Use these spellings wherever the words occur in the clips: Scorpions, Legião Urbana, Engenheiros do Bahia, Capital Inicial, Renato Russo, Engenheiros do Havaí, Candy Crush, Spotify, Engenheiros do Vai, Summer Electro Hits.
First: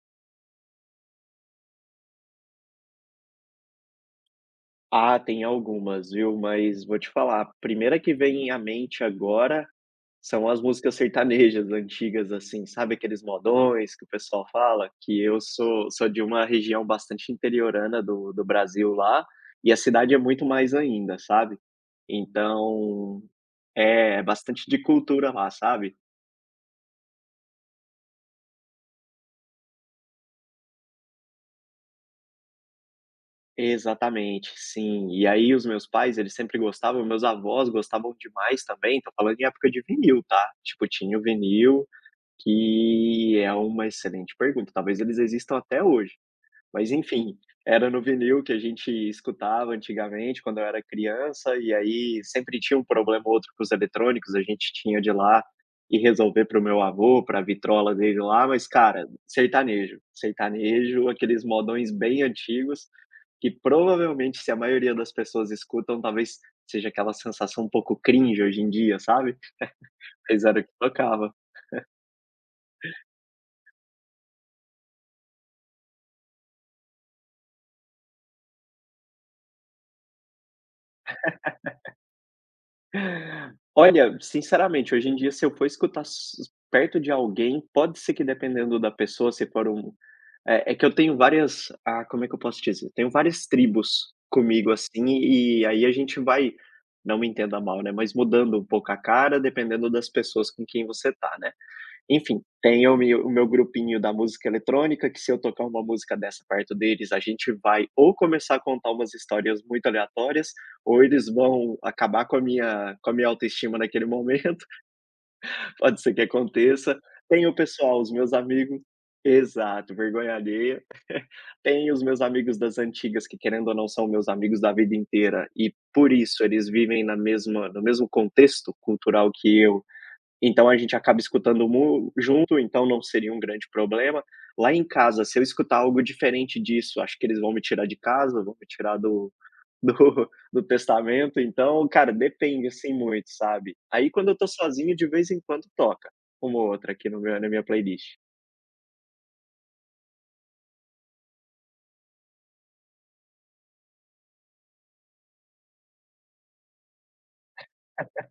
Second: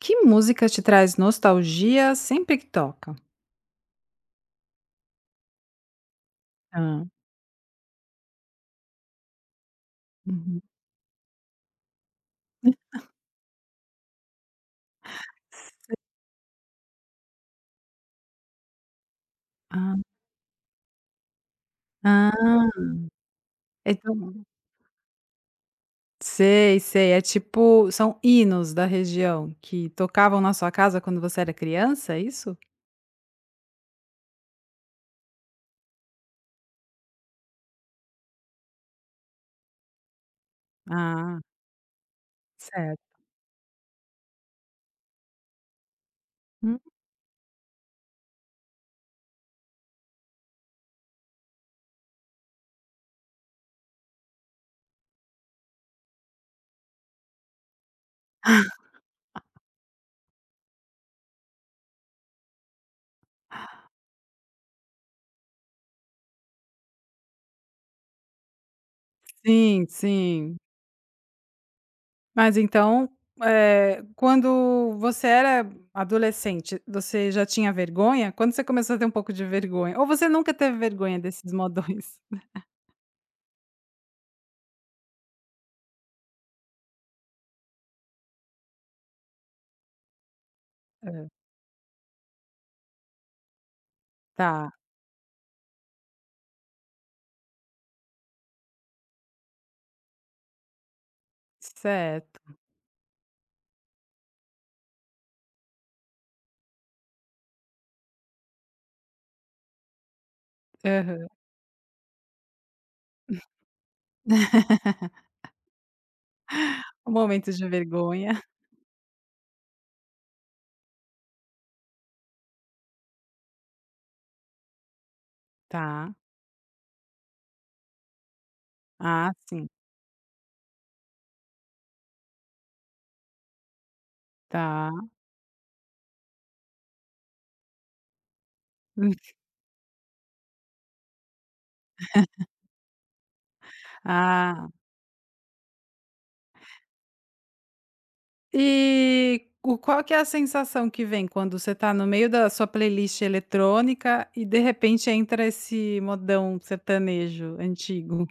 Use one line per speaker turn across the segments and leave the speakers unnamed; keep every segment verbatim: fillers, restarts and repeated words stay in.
Que música te traz nostalgia sempre que toca?
Ah, tem algumas, viu, mas
Hã.
vou te falar, a primeira que vem à mente agora são
Uhum.
as músicas sertanejas antigas, assim, sabe aqueles modões que o pessoal fala? Que eu sou sou de uma região bastante interiorana do do Brasil lá, e a
Ah.
cidade é muito mais ainda, sabe.
Ah,
Então é
então
bastante de cultura lá, sabe.
sei, sei, é tipo são hinos da região que tocavam na sua casa quando você era criança, é isso?
Exatamente, sim. E aí os meus pais, eles sempre gostavam, meus avós gostavam demais também, tô falando em época de vinil, tá. Tipo, tinha o
Ah,
vinil.
certo.
Que é uma excelente pergunta, talvez eles existam até hoje,
Hum.
mas enfim, era no vinil que a gente escutava antigamente quando eu era criança, e aí sempre tinha um problema ou outro com os eletrônicos, a gente tinha de ir lá e resolver para o meu avô, para a vitrola dele lá. Mas cara, sertanejo, sertanejo, aqueles modões bem antigos, que provavelmente se a maioria das pessoas escutam, talvez seja aquela sensação um pouco cringe hoje em dia, sabe,
Sim,
mas
sim.
era o que tocava.
Mas então, eh, quando você era adolescente, você já tinha vergonha? Quando você começou a ter um pouco de vergonha? Ou você nunca teve vergonha desses modões?
Olha, sinceramente, hoje em dia, se eu for escutar s perto de alguém, pode ser que dependendo da pessoa, se for um, é é que eu tenho
Hã,
várias, ah, como é que eu posso dizer? Tenho várias tribos comigo,
tá,
assim, e aí a gente vai, não me entenda mal, né, mas mudando um pouco a cara, dependendo das pessoas com quem você tá, né.
certo.
Enfim, tem o meu o meu grupinho da música eletrônica, que se eu tocar uma música dessa perto deles, a gente vai ou começar a contar umas histórias muito aleatórias, ou eles vão acabar com a minha com a minha autoestima naquele momento, pode ser que aconteça. Tem o
Momentos de
pessoal, os meus
vergonha,
amigos, exato, vergonha alheia. Tem os meus amigos das antigas que, querendo ou não, são meus amigos da vida inteira e,
tá.
por isso, eles vivem na mesma no mesmo contexto cultural
Ah,
que
sim,
eu, então a gente acaba escutando mu junto, então não seria um grande problema. Lá em
tá.
casa, se eu escutar algo diferente disso, acho que eles vão me tirar de casa, vão me tirar do do do testamento. Então, cara, depende, assim, muito, sabe. Aí quando eu tô
Ah.
sozinho, de vez em quando toca uma ou outra aqui no meu na minha playlist.
E o qual que é a sensação que vem quando você tá no meio da sua playlist eletrônica e de repente entra esse modão sertanejo antigo?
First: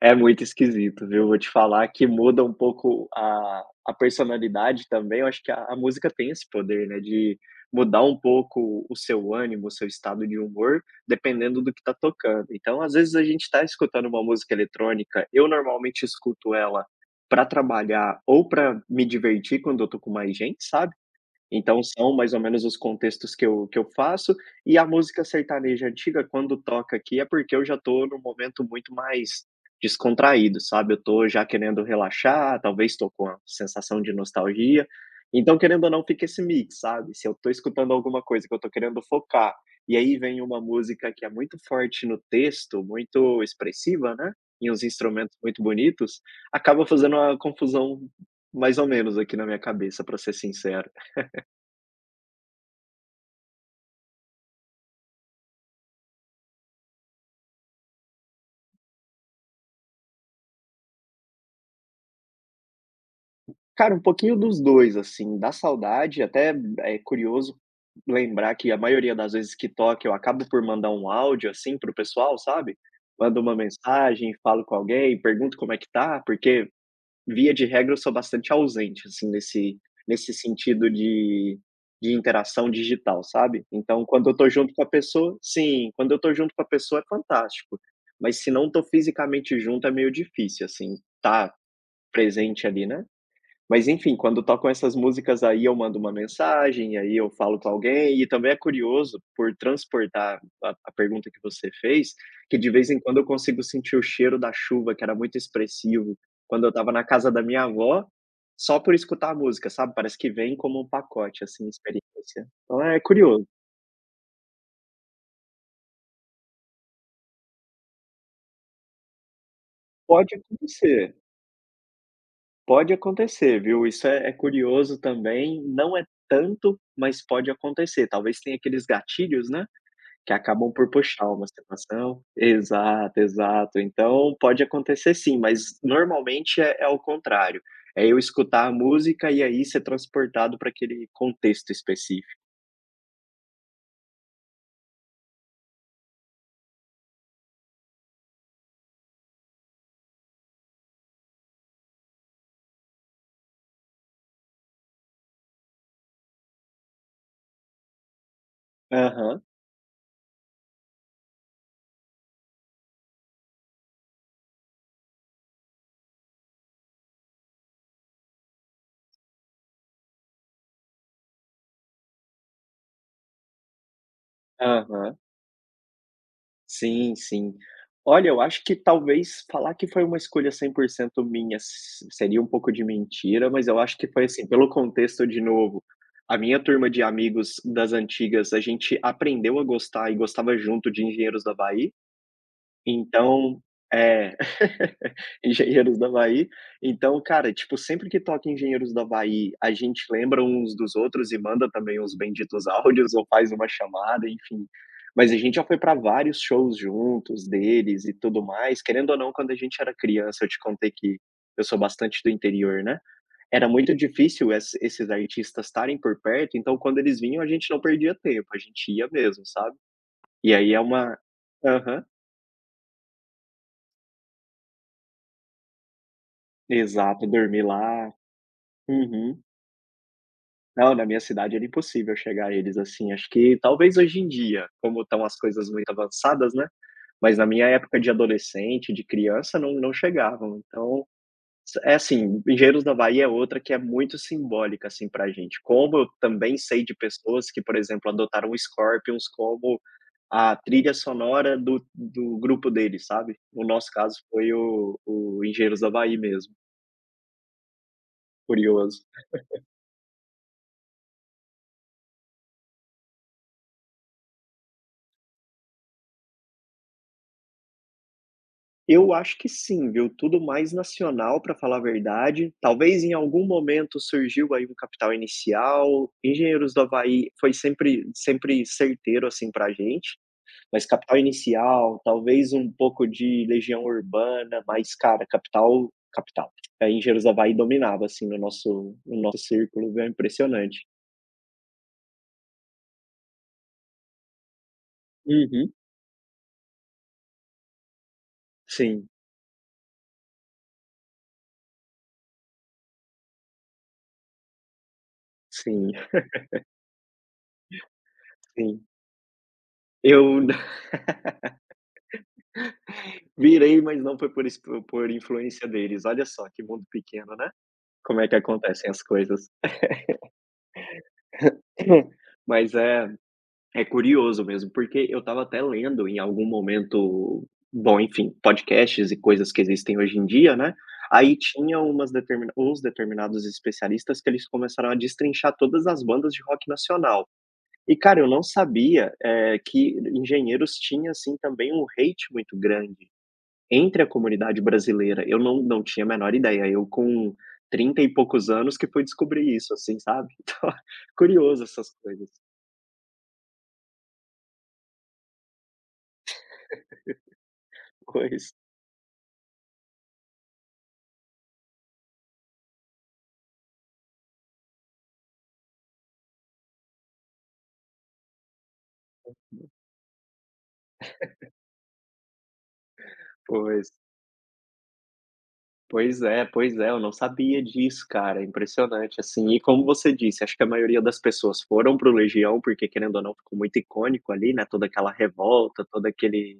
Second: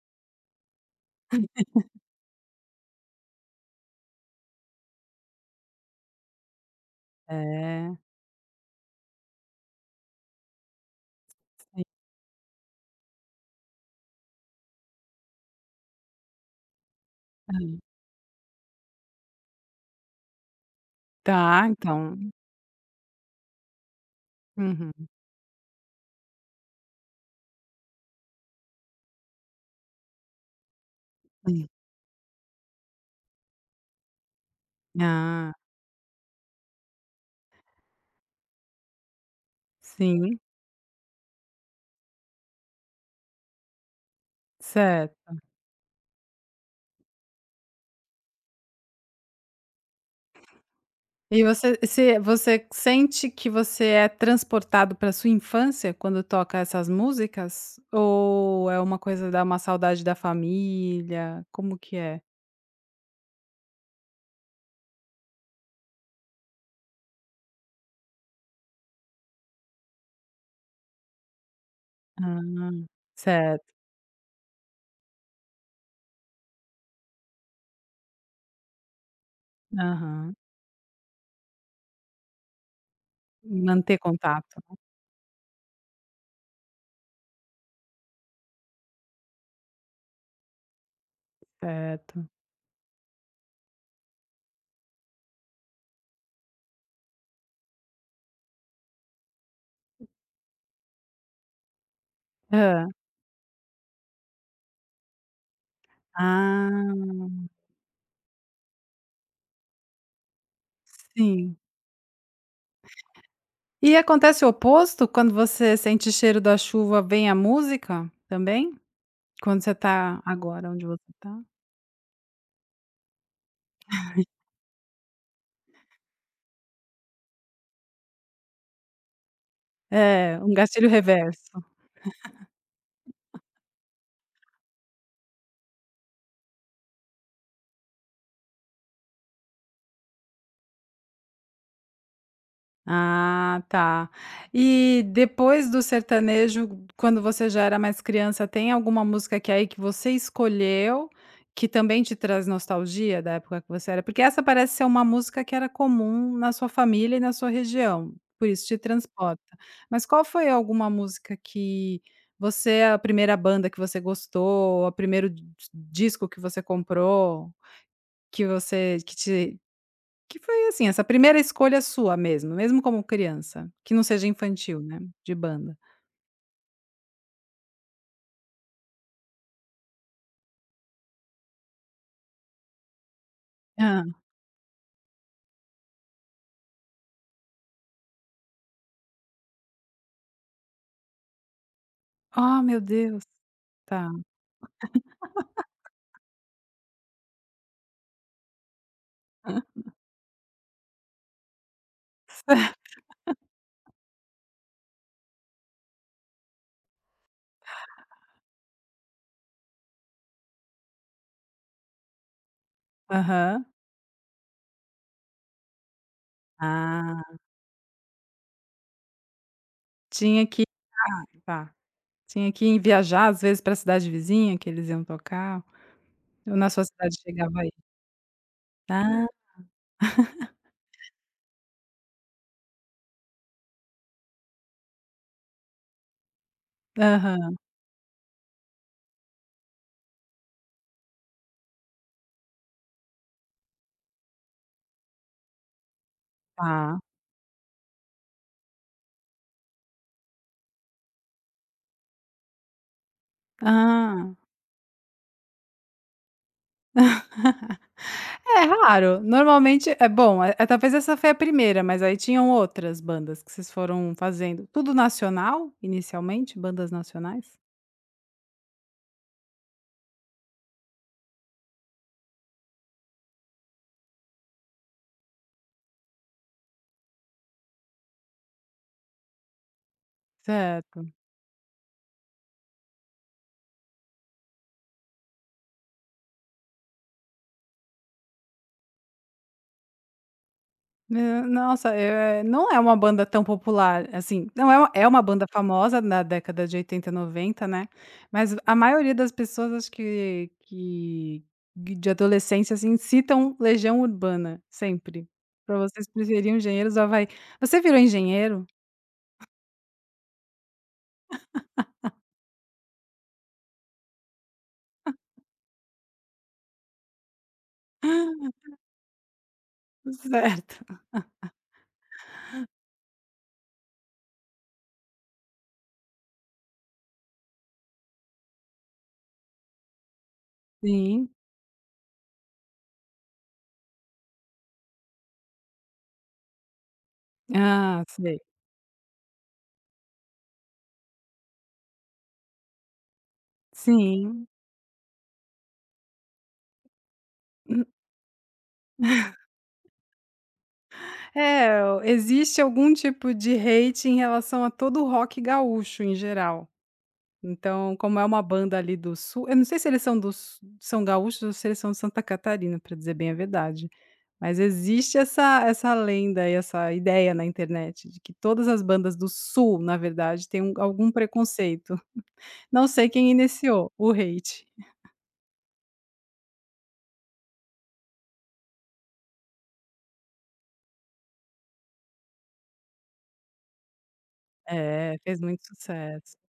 É muito esquisito, viu, vou te falar que muda um pouco a a personalidade também, eu acho que a a música tem esse poder, né, de
É,
mudar um pouco o seu ânimo, o seu estado de humor, dependendo do que
sim.
tá tocando. Então, às vezes, a gente tá escutando uma música eletrônica, eu normalmente escuto ela para trabalhar ou para me divertir quando eu tô com mais gente, sabe.
Tá,
Então são
então.
mais ou menos os contextos que eu que eu faço, e a
Uhum.
música sertaneja antiga quando toca aqui é porque eu já estou num momento muito mais descontraído, sabe, eu estou já querendo relaxar, talvez estou com a sensação de nostalgia,
Ah,
então querendo ou não fica esse mix, sabe, se eu estou escutando alguma coisa que eu estou querendo focar, e aí
sim,
vem uma música que é muito forte no texto, muito expressiva, né, e uns
certo.
instrumentos muito bonitos, acaba fazendo uma confusão mais ou menos aqui na minha cabeça, para ser sincero.
E você se você sente que você é transportado para sua infância quando toca essas músicas? Ou é uma coisa da uma saudade da família, como que é?
Cara, um pouquinho dos dois, assim, dá saudade, até é curioso lembrar que a maioria das vezes que toca eu acabo por mandar um áudio, assim, para o pessoal,
Ah,
sabe. Mando uma
certo,
mensagem, falo com alguém, pergunto como é que tá, porque via de regra eu sou bastante ausente, assim, nesse nesse
aham.
sentido de de interação digital, sabe.
Manter
Então quando eu tô
contato,
junto com a pessoa, sim, quando eu tô junto com a pessoa é fantástico, mas se não tô fisicamente junto é meio difícil, assim, tá
certo.
presente ali, né. Mas enfim, quando tocam essas músicas aí eu mando uma mensagem, aí eu falo com alguém, e também é curioso por transportar a a pergunta que você fez, que de
Hã.
vez em quando eu consigo sentir o cheiro da chuva que era muito expressivo, quando eu estava na casa
Ah,
da minha avó, só por escutar a música, sabe, parece que vem como um pacote,
sim.
assim, experiência. Então é curioso.
E acontece o oposto quando você sente cheiro da chuva, vem a música também? Quando você tá
Pode
agora onde você
acontecer,
tá?
pode acontecer, viu, isso é é curioso também, não é tanto, mas pode acontecer, talvez tenha aqueles gatilhos, né. Que
É, um
acabam por
gatilho
puxar uma
reverso.
situação. Exato, exato. Então pode acontecer, sim, mas normalmente é é ao contrário. É eu escutar a música e aí ser transportado para aquele contexto específico.
Ah, tá. E depois do sertanejo, quando você já era mais criança, tem alguma música que é aí que você escolheu, que também te traz nostalgia da época que você era? Porque essa parece ser uma música que era comum na sua família e na sua região, por isso te transporta.
Aham,
Mas qual foi alguma música que você a primeira banda que você gostou, o primeiro di disco que você comprou, que você que te que foi, assim, essa primeira escolha sua mesmo, mesmo como criança, que não seja infantil, né,
aham.
de banda.
Sim, sim. Olha, eu acho que talvez falar que foi uma escolha cem por cento minha s seria um pouco de mentira, mas eu acho
Hã.
que foi assim, pelo contexto de novo, a minha turma de amigos das antigas, a gente aprendeu a gostar e gostava junto de Engenheiros do Havaí.
Oh, meu Deus,
Então
tá.
é, Engenheiros do Havaí. Então, cara, tipo, sempre que toca Engenheiros do Havaí, a gente lembra uns dos outros e manda também os benditos áudios ou faz uma chamada, enfim. Mas a gente já foi para vários shows juntos deles e tudo mais. Querendo ou não, quando a gente era criança, eu te contei que eu sou bastante do interior, né,
Aham.
era muito difícil es esses artistas estarem por perto, então quando eles
Ah,
vinham, a gente não perdia tempo, a gente ia mesmo, sabe.
tinha
E
que
aí é uma,
tá,
aham.
tinha que ir viajar, às vezes, pra cidade vizinha que eles iam tocar, ou na sua cidade
Exato,
chegava
dormir
aí?
lá.
Ah,
Uhum. Não, na minha cidade era impossível chegar a eles, assim, acho que talvez hoje em dia, como estão as coisas muito avançadas, né, mas na
aham,
minha época de adolescente, de criança, não não chegavam, então, s- é assim, Engenheiros do Bahia é outra que é muito simbólica, assim, pra gente, como eu também sei de
tá.
pessoas que, por exemplo, adotaram o Scorpions como a trilha sonora do do grupo deles, sabe. No nosso caso
Ah,
foi o o Engenheiros do Bahia mesmo,
é
curioso.
raro, normalmente é bom, eh, talvez essa foi a primeira, mas aí tinham outras bandas que vocês foram fazendo, tudo nacional, inicialmente, bandas nacionais?
Eu acho que sim, viu, tudo mais nacional, para falar a verdade. Talvez em algum momento surgiu aí um Capital Inicial, Engenheiros do Havaí foi sempre sempre certeiro, assim, pra gente, mas
Certo.
Capital Inicial, talvez um pouco de Legião Urbana, mas cara, Capital Capital. Aí Engenheiros do Havaí dominava, assim, no nosso no nosso círculo, viu, é impressionante.
Hã, nossa, eh, não é uma banda tão popular, assim, não é uma, é uma banda
Uhum.
famosa na década de oitenta, noventa, né, mas a
Sim,
maioria das pessoas acho que que de adolescência, assim, citam Legião Urbana, sempre. Para
sim,
vocês preferir Engenheiros do vai? Você virou engenheiro?
sim. Eu virei, mas não foi por isso, por por influência deles, olha só que mundo pequeno, né? Como é que acontecem as coisas.
Certo.
Mas é, é curioso mesmo, porque eu estava até lendo em algum momento, bom, enfim, podcasts e coisas que existem hoje em dia, né,
Sim.
aí tinha umas determina uns determinados especialistas que eles começaram a destrinchar todas as bandas de rock nacional. E,
Ah,
cara, eu
sei.
não sabia, eh, que engenheiros tinha, assim, também um hate muito grande. Entre a
Sim.
comunidade brasileira, eu não não tinha a menor ideia, eu com trinta e poucos anos que fui descobrir isso, assim, sabe. Então, curioso
É,
essas coisas.
existe algum tipo de hate em relação a todo o rock gaúcho em geral. Então, como é uma
Pois,
banda ali do sul, eu não sei se eles são dos são gaúchos ou se eles são de Santa Catarina, para dizer bem a verdade. Mas existe essa essa lenda e essa ideia na internet de que todas as bandas do sul, na verdade, têm um algum preconceito. Não sei quem iniciou
pois.
o hate.
Pois é, pois é, eu não sabia disso, cara, é impressionante, assim. E como você disse, acho que a maioria das pessoas foram pro Legião, porque querendo ou não ficou muito icônico ali, né, toda aquela
É, fez muito
revolta, todo
sucesso.
aquele,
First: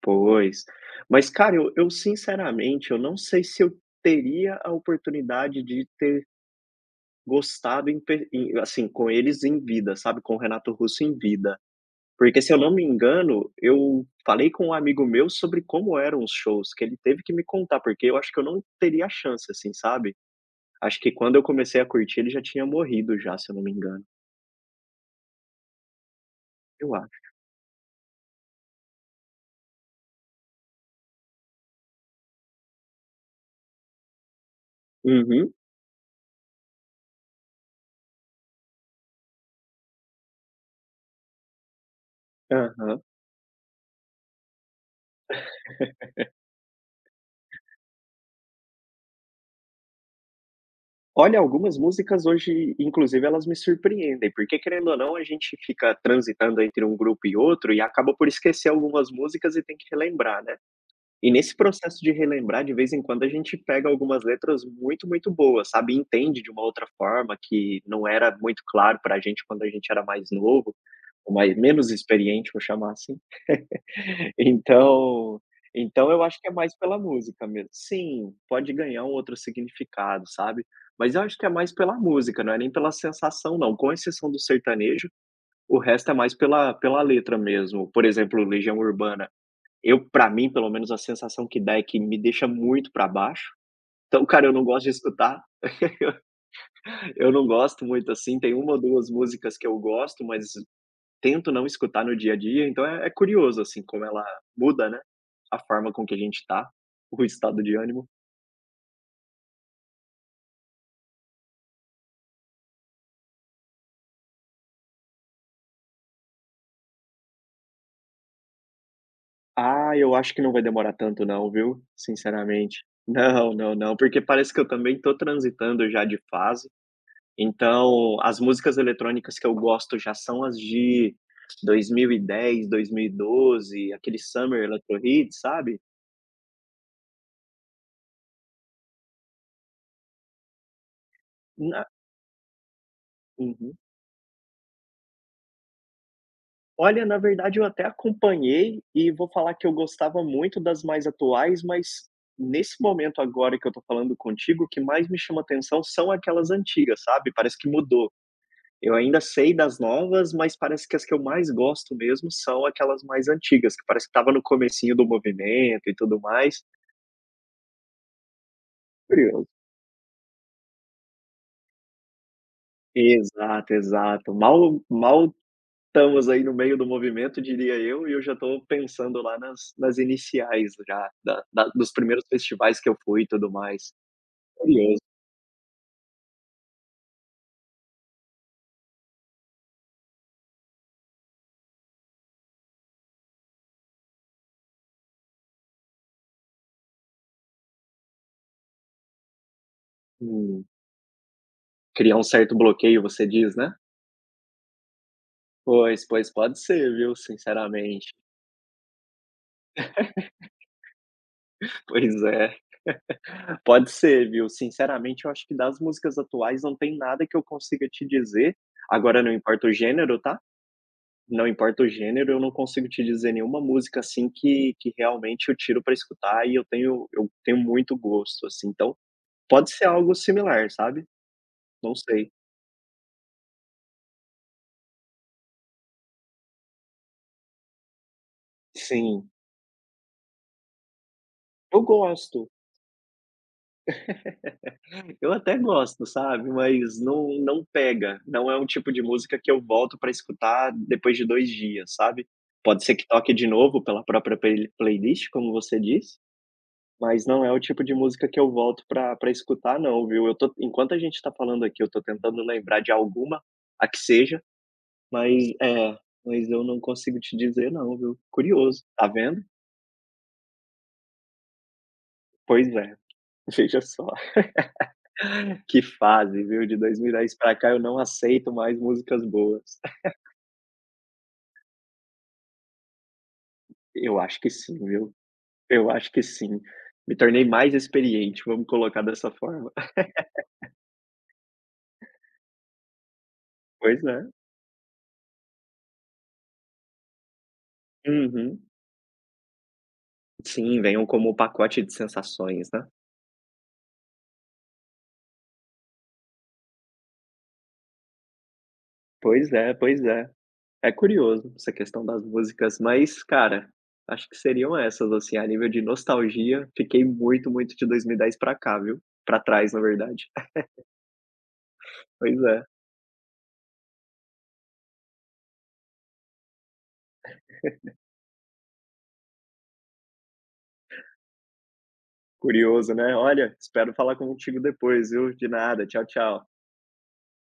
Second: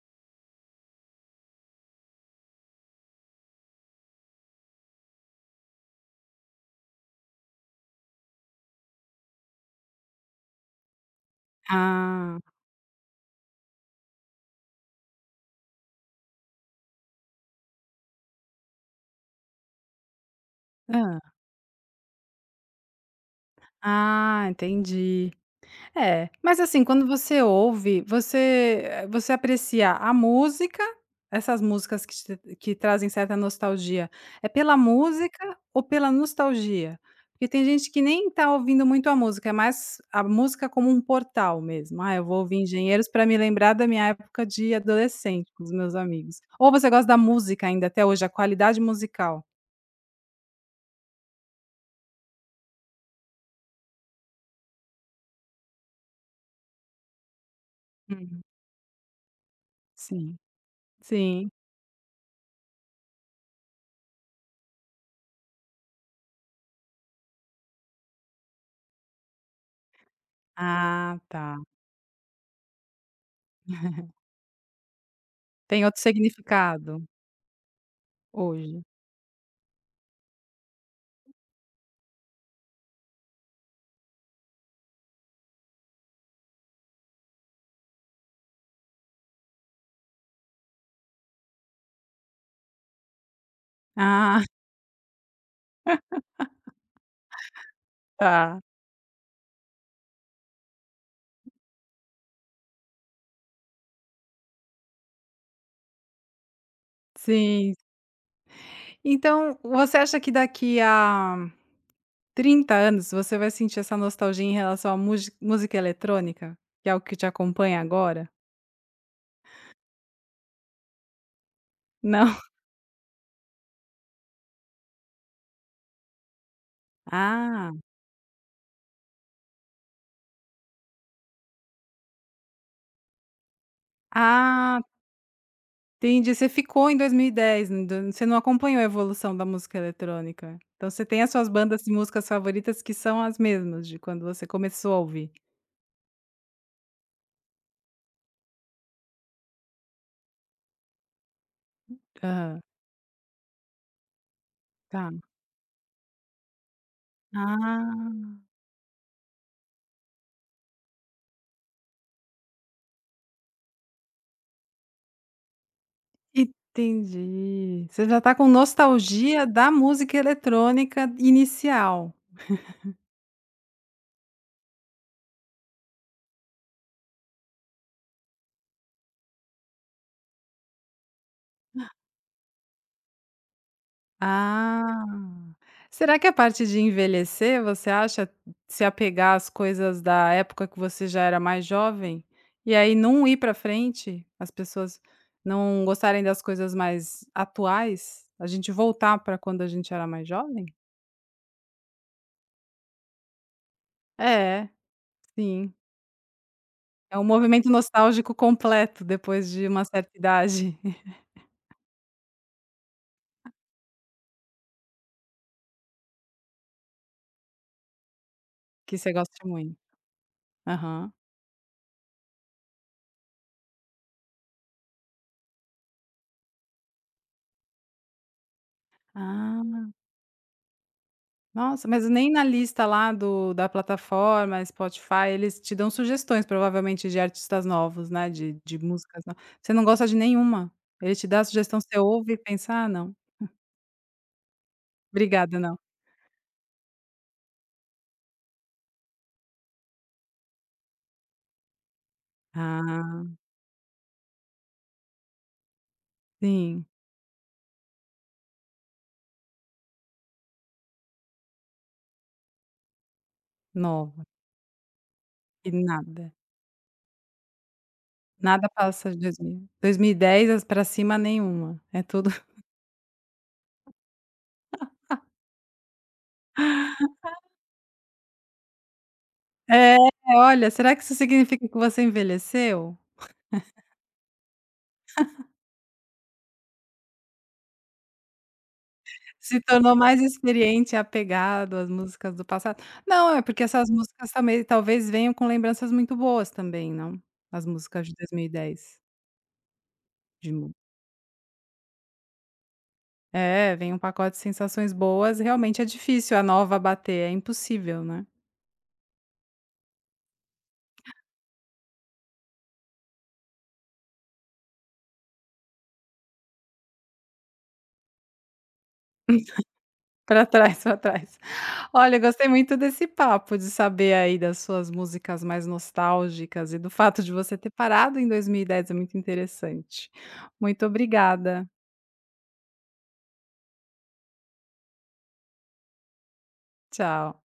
pois. Mas cara, eu eu sinceramente, eu não sei se eu teria a oportunidade de ter gostado em pe em assim, com eles em vida, sabe, com o Renato Russo em vida.
Ah.
Porque se eu não me engano, eu falei com um amigo meu sobre como eram os shows, que ele teve que me contar, porque eu acho que eu não teria a chance, assim, sabe. Acho que
Hã.
quando eu comecei a curtir ele já tinha morrido já, se eu não me engano,
Ah, entendi. É, mas assim,
eu
quando
acho.
você ouve, você eh, você aprecia a música, essas músicas que te que trazem certa nostalgia, é pela
Uhum,
música ou pela nostalgia? Porque tem gente que nem tá ouvindo muito a música, é mais a música como um portal mesmo. "Ah, eu vou ouvir
aham.
Engenheiros para me lembrar da minha época de adolescente com os meus amigos." Ou você gosta da música ainda até hoje, a qualidade musical?
Olha, algumas músicas hoje, inclusive, elas me surpreendem, porque querendo ou não, a gente fica transitando entre um grupo e outro e acaba por
Hum,
esquecer algumas músicas e tem que
sim,
relembrar, né. E
sim.
nesse processo de relembrar, de vez em quando, a gente pega algumas letras muito, muito boas, sabe, e entende de uma outra forma que não era muito claro para a gente quando a gente era mais novo,
Ah,
ou mais
tá.
menos experiente, vou chamar assim. Então
Tem outro
então eu acho que é mais pela
significado
música mesmo. Sim, pode
hoje.
ganhar um outro significado, sabe, mas eu acho que é mais pela música, não é nem pela sensação não, com exceção do sertanejo, o resto é mais pela pela letra mesmo. Por exemplo, Legião Urbana, eu, pra mim, pelo menos a sensação que dá é que me deixa muito pra baixo. Então,
Ah.
cara, eu não gosto de escutar, eu não gosto muito, assim, tem
Tá,
uma ou duas músicas que eu gosto, mas tento não escutar no dia a dia, então é é curioso, assim, como ela muda, né, a forma com que a gente tá, o estado
sim.
de ânimo.
Então, você acha que daqui a trinta anos você vai sentir essa nostalgia em relação à mugi música eletrônica? Que é o que te acompanha agora?
Ah, eu acho que não vai demorar tanto não, viu,
Não?
sinceramente. Não, não, não, porque parece que eu também tô transitando já de fase.
Ah.
Então, as músicas eletrônicas que eu gosto já são as de dois mil e dez, dois mil e doze, aquele Summer
Ah,
Electro Hits, sabe?
entendi. Você ficou em dois mil e dez, em do você não acompanhou a evolução da música eletrônica. Então você tem as suas bandas
Na
de músicas favoritas que são as
Uhum.
mesmas de quando você começou a ouvir.
Olha, na verdade eu até acompanhei e vou falar que eu gostava muito das mais atuais, mas
Aham,
nesse momento agora que eu tô falando contigo, o que mais
tá.
me chama atenção são aquelas antigas, sabe? Parece que mudou.
Ah.
Eu ainda sei das novas, mas parece que as que eu mais gosto mesmo são aquelas mais antigas, que parece que estava no comecinho do movimento e tudo mais.
Entendi. Você já tá com nostalgia da música eletrônica inicial.
Exato, exato. Mal mal estamos aí no meio do movimento, diria eu, e eu já estou pensando lá nas nas iniciais já da da dos primeiros festivais que eu fui e tudo mais. Curioso.
Ah. Será que a parte de envelhecer, você acha, se apegar às coisas da época que você já era mais jovem, e aí não ir pra frente, as pessoas não gostarem das coisas mais atuais, a gente voltar pra quando a gente era mais jovem?
Hum, Criar um certo bloqueio, você diz, né?
É, sim.
Pois, pois, pode ser, viu,
É um movimento
sinceramente.
nostálgico completo depois de uma certa idade,
Pois é, pode ser, viu. Sinceramente, eu acho que das músicas atuais não tem nada que eu consiga te dizer,
que você
agora não
gosta
importa o
muito.
gênero, tá?
Aham.
Não importa o gênero, eu não consigo te dizer nenhuma música, assim, que que realmente eu tiro pra escutar e eu tenho eu tenho muito gosto, assim. Então, pode
Ah,
ser algo similar, sabe.
nossa,
Não
mas nem
sei.
na lista lá do da plataforma Spotify, eles te dão sugestões provavelmente de artistas novos, né, de de músicas
Sim.
novas. Você não gosta de nenhuma? Ele te dá a sugestão,
Eu
você ouve e
gosto,
pensa: "Ah, não,
eu até
obrigada, não."
gosto, sabe, mas não não pega. Não é um tipo de música que eu volto pra escutar depois de dois dias, sabe. Pode ser que
Ah,
toque de novo pela própria play playlist, como você disse.
sim,
Mas não é o tipo de música que eu volto pra pra escutar não, viu. Eu tô enquanto a gente tá falando aqui, eu tô tentando lembrar de alguma, a que
nova,
seja, mas
e
é,
nada.
mas eu não consigo te dizer não, viu.
Nada
Curioso, tá
passa de dois
vendo?
mil dois mil e dez para cima, nenhuma, é tudo.
Pois é, veja só. Que fase, viu, de dois mil e dez pra cá eu não aceito mais músicas boas.
É, olha, será que isso significa que você envelheceu?
Eu acho que sim, viu. Eu acho que sim. Me tornei mais experiente, vamos colocar dessa
Se
forma.
tornou mais experiente, apegado às músicas do passado. Não, é porque essas
Pois é.
músicas também talvez venham com lembranças muito boas também, não? As músicas de dois mil e
Uhum.
dez? De mu
Sim, venham como pacote de sensações, né.
É, vem um pacote de sensações boas, realmente é difícil a nova bater, é impossível, né.
Pois é, pois é. É curioso essa questão das músicas, mas, cara, acho que seriam essas, assim, a nível de nostalgia, fiquei muito, muito de dois mil e dez pra cá, viu? Pra trás, na verdade.
Para trás, para trás. Olha,
Pois
gostei
é,
muito desse papo, de saber aí das suas músicas mais nostálgicas, e do fato de você ter parado em dois mil e dez é muito interessante. Muito obrigada.
curioso, né? Olha, espero falar contigo depois, viu? De nada, tchau, tchau.
Tchau.